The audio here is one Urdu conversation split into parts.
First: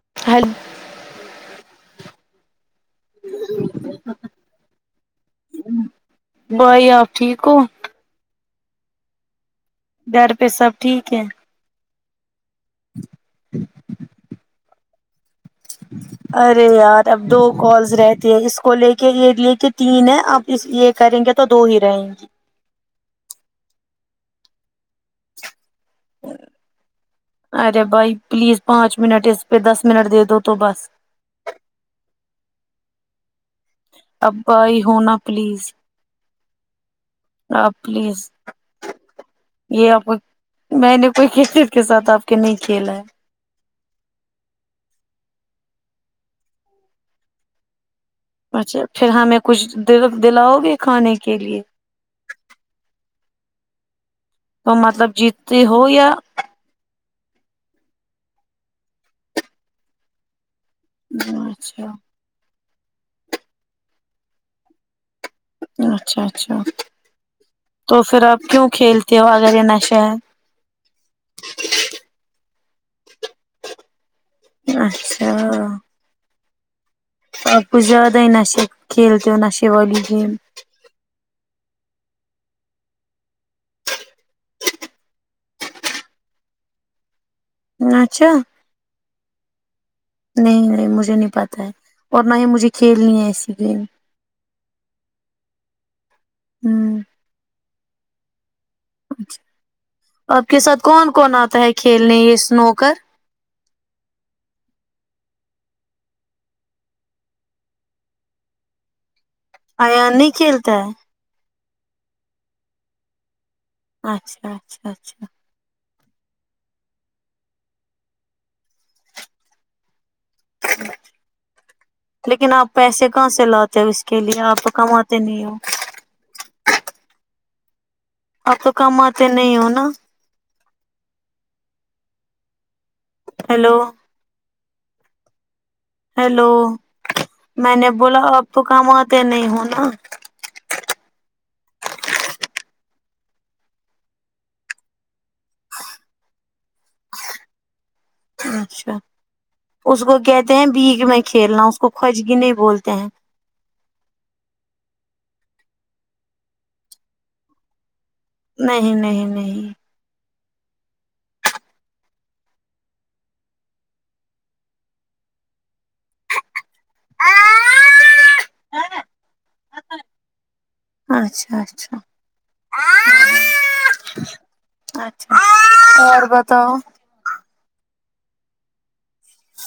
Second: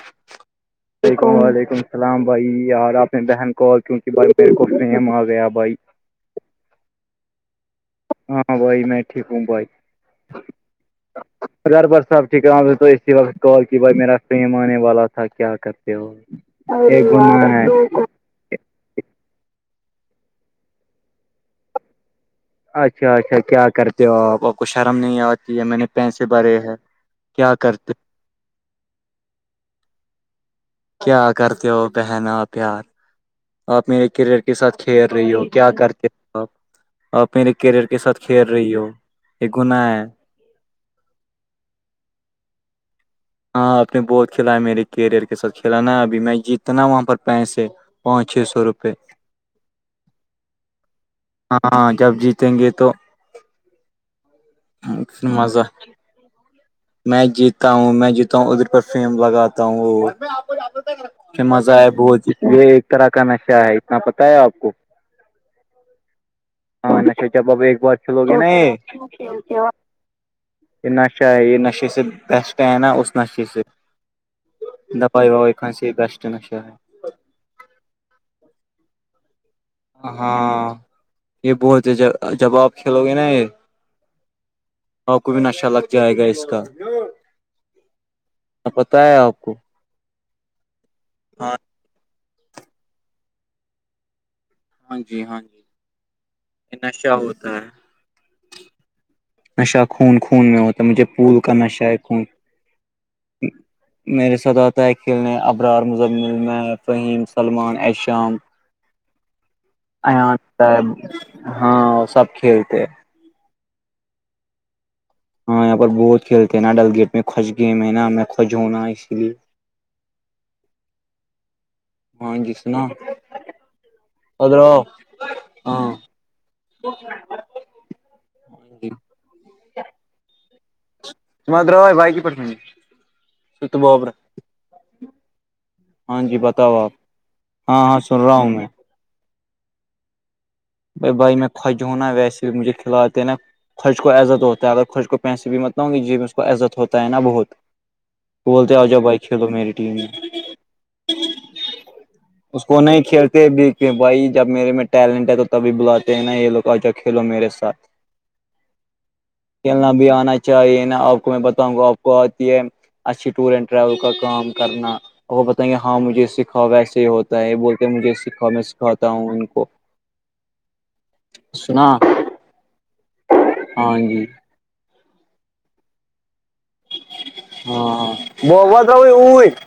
[unintelligible] لیکم وعلیکم السلام بھائی یار اپنے بہن کو کیونکہ میرے کو فیم آ گیا بھائی بھائی آپ ٹھیک ہو ہاں بھائی میں ٹھیک ہوں بھائی گھر پہ سب ٹھیک ہے گر بار صحب ٹھیکا تو اسی وقت کال کی بھائی میرا فیم آنے والا تھا [unintelligible] کیا کرتے ہو ارے یار ایک اب دو گنا ہے کالز رہتی اس کو لے کے یہ لے کہ تین ہے اپ یہ کریں گے تو دو ہی رہیں گی اچھا اچھا کیا کرتے ہو آپ کچھ شرم نہیں آتی ہے میں نے پیسے بھرے ہے کیا ارے کرتے بھائی پلیز پانچ منٹ اس پہ دس منٹ دے دو تو بس کیا کرتے ہو بہنا پیار [unintelligible] آپ میرے اب کیریئر کے ساتھ بھائی کھیل ہونا رہی ہو کیا پلیز کرتے ہو آپ اور پے آپ کیریئر کے ساتھ پلیز کھیل رہی ہو یہ گنااہ ہے [unintelligible] میں نے کوئی کرکٹ کے ساتھ آپ کے نہیں کھیلا ہے ہاں اپپ نے بہت کھیلا ہے میرے کیریئر کے ساتھ کھیلا ابھی میں جیتنا وہاں پر پیسے پانچ چھ سو اچھا روپے پھر ہمیں کچھ دلاؤ گے کھانے کے لیے ہاں جب جیتیں گے تو تو مطلب پھر جیتتے مزہ ہو یا میں جیتا ہوں میں جیتا ہوں ادھر پر فیم لگاتا ہوں مزہ اچھا ہے بہت ایک طرح کا نشہ ہے اتنا پتہ ہے آپ کو [inaudible] اچھا اچھا ہاں نشے جب اب ایک تو بار پھر کھیلو گے آپ نا کیوں یہ کھیلتے ہو اگر یہ نشہ ہے یہ نشہ ہے یہ نشے سے بیسٹ ہے نا اس نشے سے دپائی و اچھا خان سے بیسٹ نشا ہے [unintelligible] آب کوچھ زیاد ہی نش کھیلتیو نہش ہاں یہ بہت ہے جب آپ کھیلو گے نا یہ [unintelligible] کو بھی ن اچھا لگ جائے گا اس کا اچھا پتہ ہے آپ کو نہیں نہیں مجھے نہیں ہاں پتا ہے اور نہ یہ مجھے کھیلنی ہے ایسی گیم ہاں جی ہاں جی یہ ہمم نشہ ہوتا ہے نشہ خون آپ خون کے میں ساتھ ہوتا ہے مجھے کون کون پھول کا آتا نشہ ہے کھیلنے خون یہ سنوکر میرے ساتھ آتا ہے کھیلنے ابرار مزمل میں فہیم سلمان ایشام ایان نہیں کھیلتا ہے ہاں سب کھیلتے ہیں اچھا اچھا اچھا ہاں یہاں پر بہت کھیلتے ہیں نا ڈلگیٹ میں خوج گی میں ہے نا میں خوج ہوں نا اسی لیے ہاں لیکن جی آپ سنا پیسے کہاں سے لاتے ہو اس کے لیے آپ ادرو کماتے نہیں ہو او [unintelligible] اب تو کم آتے نہیں ہو نا ا درا بائے پی س تو ہیلو بابرا [unintelligible] ہیلو آپ میں ہاں نے ہاں سن بولا رہا آپ ہوں تو میں کہماںات نہیں ہوناا بھائی بھائی میں خوج ہوں نا ویسے ہی مجھے کھلاتے نا خوج کو عزت ہوتا ہے اگر ک خوج کو پیسے بھی مت نا ہونگے جیب میں اس کو عزت ہوتا ہے نا بہت بولتے آ اچھا جاؤ بھائی کھیلو میری ٹیم اس میں کو کہتے ہیں بھیک میں کھیلنا اس کو خوجگی نہیں اس کو بولتے ہیں کھیلتے بھی کہ بھائی جب میرے میں ٹیلنٹ ہے تو کبھی بلاتے ہیں نا یہ لوگ آ جاؤ کھیلو میرے ساتھ نہیں نہیں نہیں کھیلنا بھی آنا یہ نا آپ کو میں بتاؤں گا آپ کو آتی ہے اچھی ٹور اینڈ ٹریول کا کام کرنا اور وہ بتائیں گے ہاں مجھے سکھاؤ ویسے ہی ہوتا ہے یہ بولتے ہے مجھے سکھاؤ میں سکھاتا ہوں ان کو اچھا سنا اچھا ہاں جی اچھا اور بتاؤ ہاں ببات بھی ائی [inaudible]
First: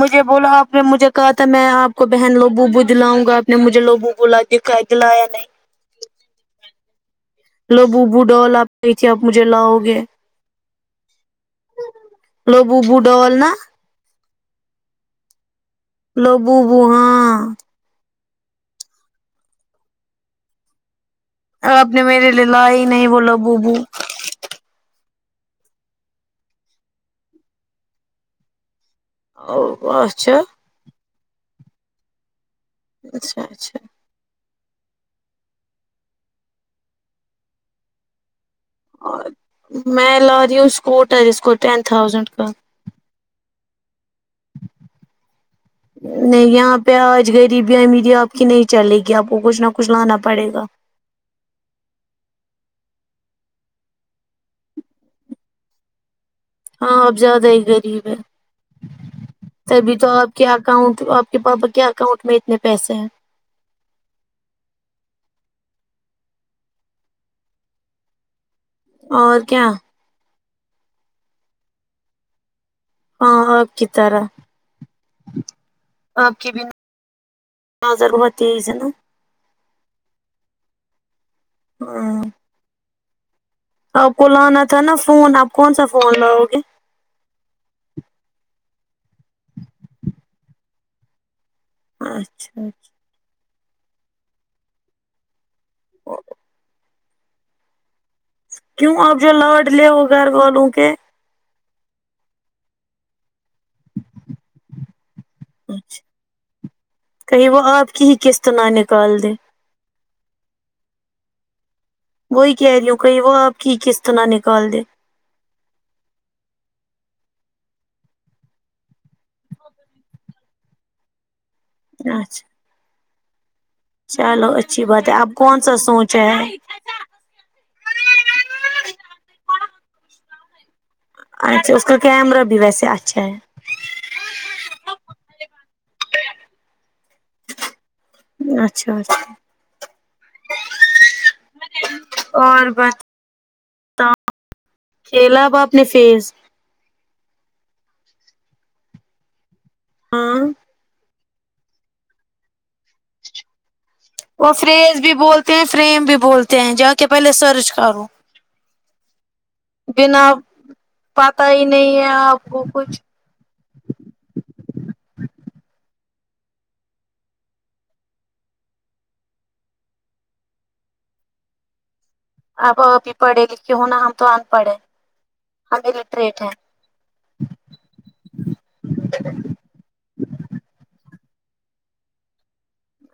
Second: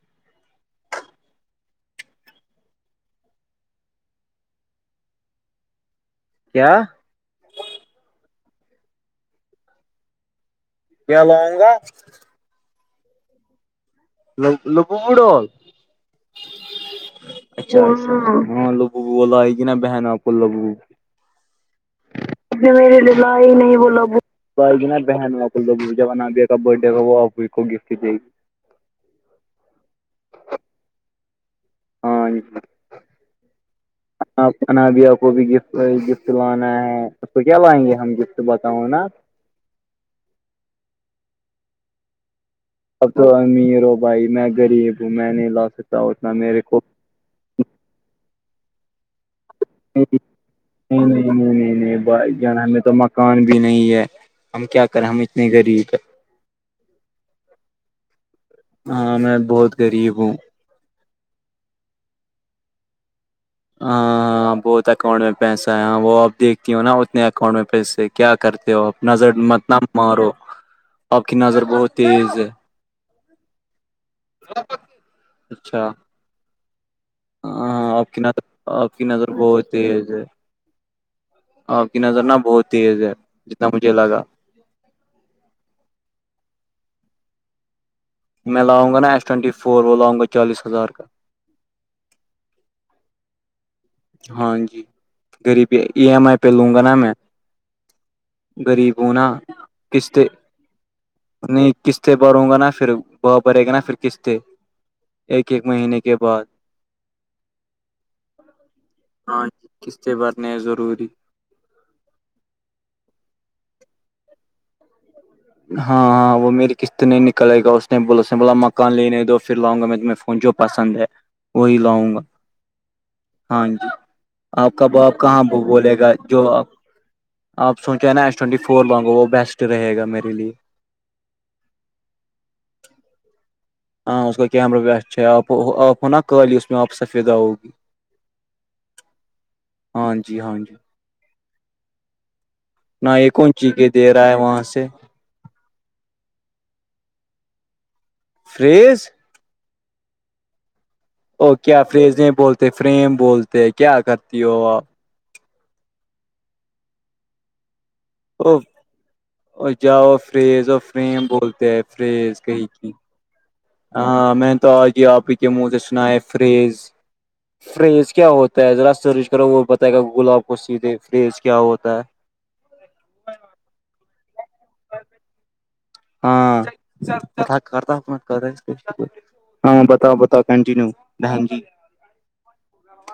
مجھے بولو آپ نے مجھے کہا تھا میں آپ کو بہن لبوبو دلاؤں گا آپ نے مجھے لبوبو لا دلایا نہیں کیا لبوبو ڈال آپ گئی تھی آپ مجھے لاؤ گے کیا لاؤں گا لبوبو ڈال نا لبوبو ڈال لبوبو ہاں اچھا ہاں لبوبو وہ لائے گی نا بہن آپ کو لبوبو اور آپ نے میرے لیے لایا ہی میرے نہیں لیے وہ لائی ہی لوبوبو نہیں وہ لبوبو وہ لائے گی نا بہن آپ کو لبوبو جب انابیہ کا برتھ ڈے ہوگا وہ آپ کو گفٹ دے گی او اچھا ہاں جی اچھا اچھا آپ انابیہ کو بھی گفٹ لانا ہے تو کیا لائیں گے ہم گفٹ بتاؤ نا اور میں لارہی ہوں اسکوٹر اس کو ٹین تھاؤزنڈ کا آپ تو امیر ہو بھائی میں غریب ہوں میں نہیں لا سک نہیں یہاں پہ آج غریبی امیری آپ کی نہیں چلے گی آپ کو کچھ نہ کچھ لانا پڑے گا نہیں نہیں نہیں نہیں نہیں بھائی جان ہمیں تو مکان بھی نہیں ہے ہم کیا کرے ہم اتنے غریب ہے ہاں آپ زیادہ ہی غریب ہے ہاں میں بہت تبھی تو غریب ہوں آپ کے اکاؤنٹ آپ کے پاپا کے اکاؤنٹ میں اتنے پیسے ہیں ہاں ہاں بہت اکاؤنٹ میں پیسہ ہے وہ آپ دیکھتی ہو نا اتنے اکاؤنٹ میں پیسے کیا کرتے ہو آپ نظر اور مت کیا نہ مارو آپ کی نظر بہت تیز ہے ہاں آپ کی طرح اچھا آپ کی بھی ہاں ہاں آپ کی بہت نظر تیز ہے نا آپ کی نظر بہت تیز ہے آپ کی ہاں نظر نہ بہت تیز ہے جتنا مجھے آپ لگا کو لانا تھا نا فون اب کون سا فون لاؤ گے میں لاؤں گا نا ایس ٹوونٹی فور وہ لاؤ گا چالیس ہزار کا اچھا اچھا ہاں جی غریبی ای اچھا ایم آئی پہ لوں گا نا میں غریب ہوں نا قستے بولوں کہ نہیں قسط بھروں گا نا پھر ب بھرے گا نا پھر قسط ایک ایک مہینے اچھا کے بعد کہیں وہ آپ کی ہی قسط نہ نکال دے ہاں قسطیں بھرنے ضروری وہی کہہ رہی ہوں کہی وہ آپ کی کس طرح نکال دے ہاں ہاں وہ میری قسط نہیں نکلے گا اس نے اس نے بولا مکان لینے دو پھر لاں گا میں تمیں جو پسند ہے وہی لاؤں گا اچھا ہاں جی چلو آپ اچھی کا بات ہے باپ آپ کہاں کون سا بولے گا سوچے جو ہیں آپ آپ سوچے نا ایس ٹونٹی فور لوگو وہ بیسٹ رہے گا میرے لیے اچھا اس کا کیمرہ بھی ویسے اچھا ہے ہاں اس کا کیمرہ بھی اچھا ہے آپ آپ ہوناا کالی اس میں آپ سفیدہ ہوگی اچھا اچھا ہاں جی ہاں جی اور نہ بتا یہ کون چیزیں دے رہا ہے وہاں سے چلا با اپنے فیس فرش ہاں او کیا فریزیں بولتے فریم بولتے کیا کرتے وہ فریز بھی بولتے ہیں فریم بھی بولتے ہیں جا کے پہلے سرچ کروں او جاؤ بنا فریز اور فریم پتا ہی بولتے ہیں نہیں ہے فریز آپ کو کہیں کی کچھ ہاں میں نے تو آگ آپ ہی کے منہ سے سنا ہے فریز فریز کیا ہوتا ہے ذرا سرچ کرو وہ بتائے گا گلاب کو سیدھے فریز کیا ہوتا ہے اب ابھی پڑھے لکھے ہونا ہم تو ان پڑھے ہمیں ہاں کرتات ہاں بتاؤ بتاؤ کنٹینو بہن جی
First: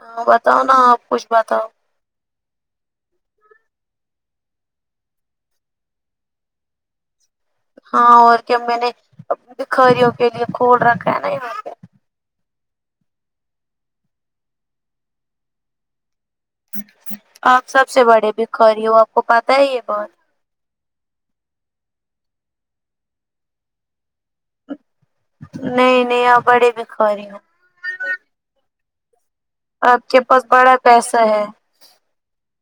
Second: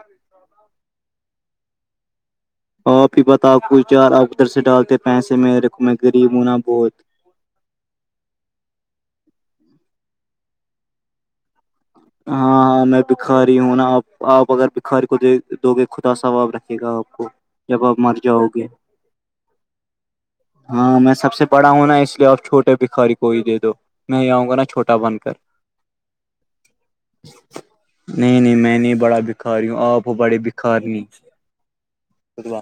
ہاں بتاؤ نا آپ کچھ بتاؤ آپ ہی بتا کو یار آپ ادھر سے ڈالتے پیسے میرے کو میں غریب ہوں نا بہت ہاں اور کیا میں نے بکھاریوں کے لیے کھول رکھا ہے نا ہاں ہاں میں بکھاری ہوں نا آپ آپ اگر بکھاری کو دے دو گے خدا ثواب رکھے گا آپ کو آپ جب سب سے مر بڑے جاؤ گے بھکھاری ہو آپ کو پتہ ہے یہ بات ہاں میں سب سے بڑا ہوں نا اس لیے آپ چھوٹے بھکھاری کو ہی دے دو میں آؤں گا نا چھوٹا بن کر نہیں نہیں آپ بڑے بخاری ہو نہیں نہیں میں نہیں بڑا بکھاری ہوں آپ کے بڑے پاس بڑا بکھار پیسہ ہے نہیں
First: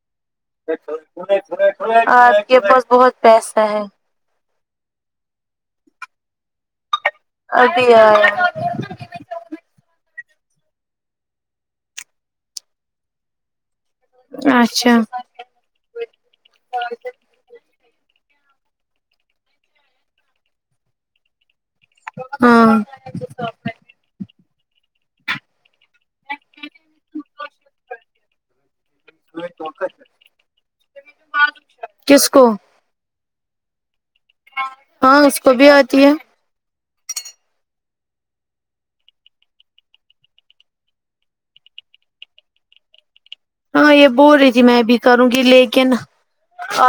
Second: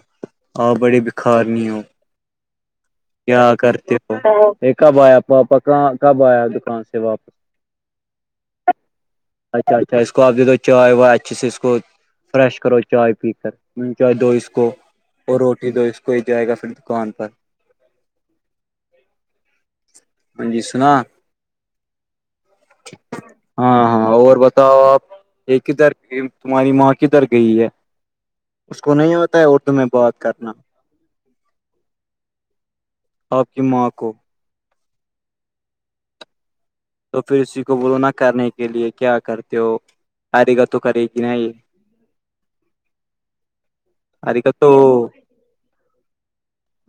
آپ بڑی بکھار نہیں ہو آپ کے پاس بہت کیا پیسہ ہے کرتے یہ کب آیا پاپا ک کب آیا دکان سے واپس اد [unintelligible] اچھا اچھا ا اس کو آپ د دو چائے وائے اچھی سے ا اسس کو فریش کرو چائے پی کر انچوائے دو اس کو اچھا اور روٹی دو اس کو ہی جائے گا پھر دکان پر ہاں جی سنا ہاں ہاں ہاں اور بتاؤ آپ یہ کدھر تمہاری ماں کدھر گئی ہے اس کو نہیں ہوتا ہے اردو میں بات کرنا کس کو آپ کی ماں کو ہاں اس کو بھی آتی ہے تو پھر اسی کو برو نہ کرنے کے لیے کیا کرتے ہو ایگا تو کری کی نہیں [inaudible] ہاں یہ بول ارے گا رہی تھی تو میں بھی کروں گی لیکن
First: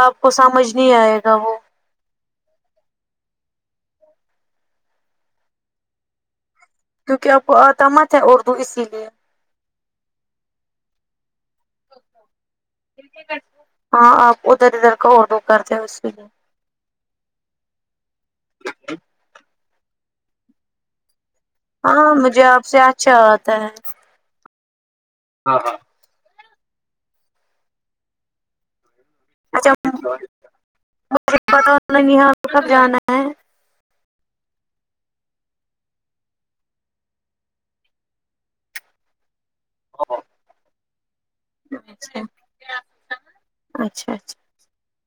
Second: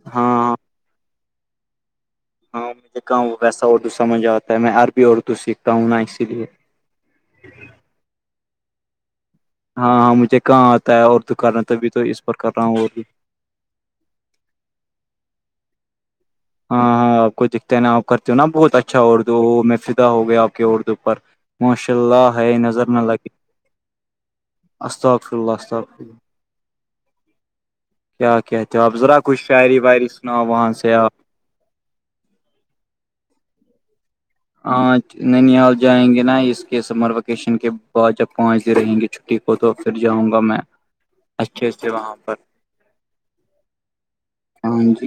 آپ کو ہاں سمجھ نہیں آئے گا وہ ہاں میں کہا ویسا اردو سمجھ آتا ہے میں عربی اردو سیکھتا ہوں نا اسی لیے کیونکہ آپ کو آتامت ہے اردو اسی لیے ہاں ہاں مجھے کہاں آتا ہے اور دکان ہے تبھی تو اس پر کر رہا ہوں اور بھی ہاں آپ ادھر ادھر کا اور دو کرتے ہیں اس پے کیا ل ہاں ہاں آپ کو دکھتے ہےا آپ کرتی ہوں نا بہت اچھا اردو میں فدا ہو گیا آپ کے اردو پر ماشاء ہاں اللہ مجھے ہاے آپ سے نظر نہ اچھا لگے آتا ہے استغفر اللہ استغفر اللہ کیا کہتے ہو آپ ذرا کچھ شاعری واعری سناؤ وہاں سے آپ [inaudible] پتا ہو یہاں کو کب جانا ہے آج نانیحال جائیں گے نا اس کے سمر ویکیشن کے بعد جب پانچ دن رہیں گے کو تو پھر جاؤں گا میں اچھے سے وہاں پر اچھا اچھا ہاں جی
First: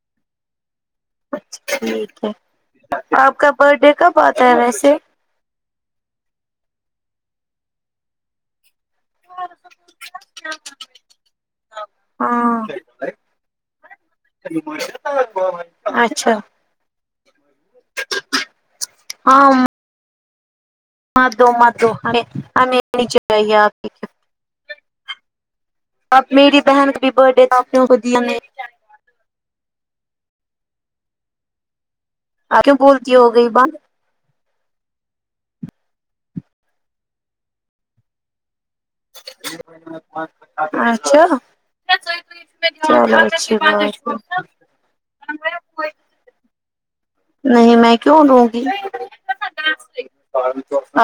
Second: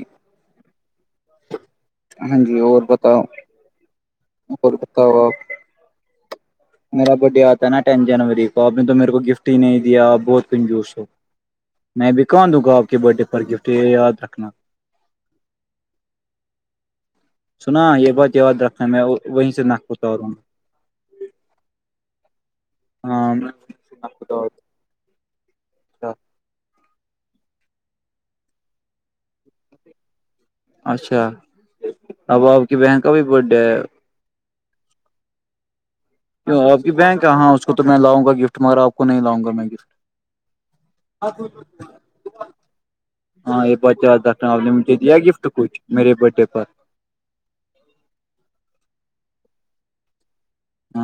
اچھا ٹھیک ہے ہاں جی اور بتاؤ آپ کا برتھ ڈے کب آتا ہے ویسے اوکے میرا برتھ ڈے آتا ہے نا ٹین جنوری کو آپ نے تو میرے کو گفٹ ہی نہیں دیا آپ بہت کنجوس ہو میں بھی کہا دوں ہاں گا آپ کے برت ڈے پر گفٹ یے یاد رکھنا اچھا سنا یہ بات یاد رکھنا ہے میں ہاں وہیں سے ناک پور جا رہا ہوں مت دو مت دو ہم ہمیں ہاں چاہیے آپ کی گفٹ اچھا اب میری بہن کا بھی برتھ ڈے تو آپنے ان کو دیا نہیں اچھا اب آپ کیوں کی بہن کا بولتی بھی ہو برتھ گئی ڈے بات ہے کیوں آپ کی بیہن کہا اس کو تو میں لاؤں گا گفٹ مگر آپ کو نہیں لاؤں گا میں گفٹ اچھا چلو اچھی ہاں یہ بات یاد ہے رکھنا آپ نے مجھے دیا گفٹ کچھ میرے برتھ ڈے پر نہیں میں کیوں دونگی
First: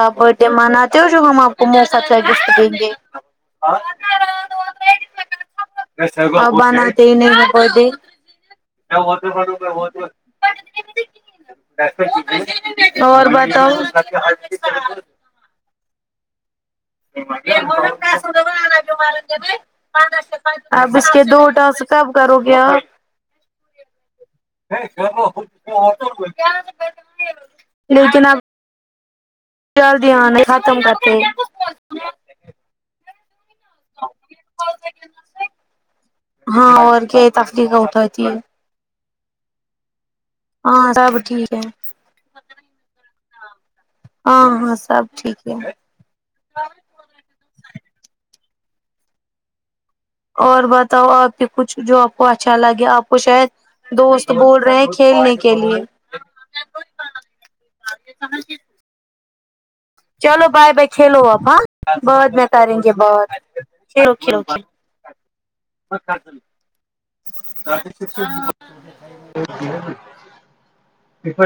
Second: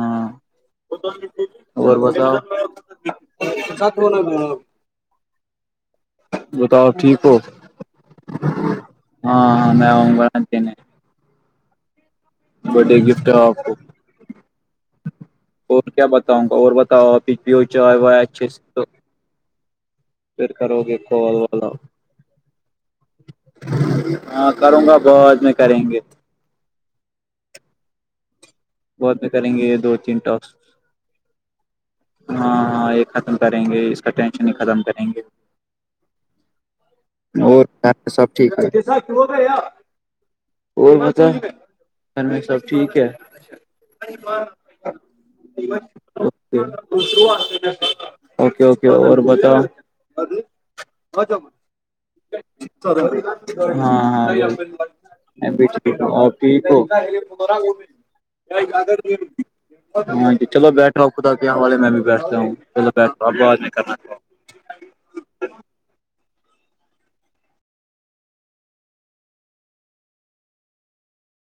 آپ برتھ ڈے مناتے ہو جو ہم آپ کو اور مفت کا بتاؤ گفٹ دیں گیں [inaudible] آپ بتاؤ بناتے ہیں ٹھیک ہو نہیں ہاں ہاں ہو میں اؤں گا نہ دینے برتھ ڈے اور گفٹ ہے آپ بتاؤ کو اور کیا بتاؤں گا اور بتاؤ آپ ہی پیو چائ وائ اچھے سے تو پھر کرو اب گے اس کے کال وال آپ۔ دوٹاسک کب کرو گےہا ہاں کروں گا باد میں کریں گے لیکن اب باد میں کریں گے یہ چل دو تین دیھیان ٹاسک ختم کرتے ہاں ہاں یہ ختم کریں گے اس کا ٹینشن ہی ختم کریں گے ہاں اور کیا تکلیف ہوٹھاتی ہے اور ہاں سب بتا ٹھیک ہے گھر میں سب ٹھیک ہے ہاں ہاں سب ٹھیک ہے کے اوکے اوکے اور بتاؤ اور بتاؤ آپ کے کچھ جو آپ کو اچھا لگے آپ کو شاید [unintelligible] دوست بول رہے ہیں کھیلنے میں کے بھی لیے ٹھیک ہوں آپ ٹھیک ہو ہاں جی چلو بائے بائے بیٹھ رہا ہو کھیلو خدا کے آپ حوالے میں ہاں بھی بعد بیٹھتا ہوں چلو بیٹھو اب بعد میں کرنا ا اوکے [unintelligible]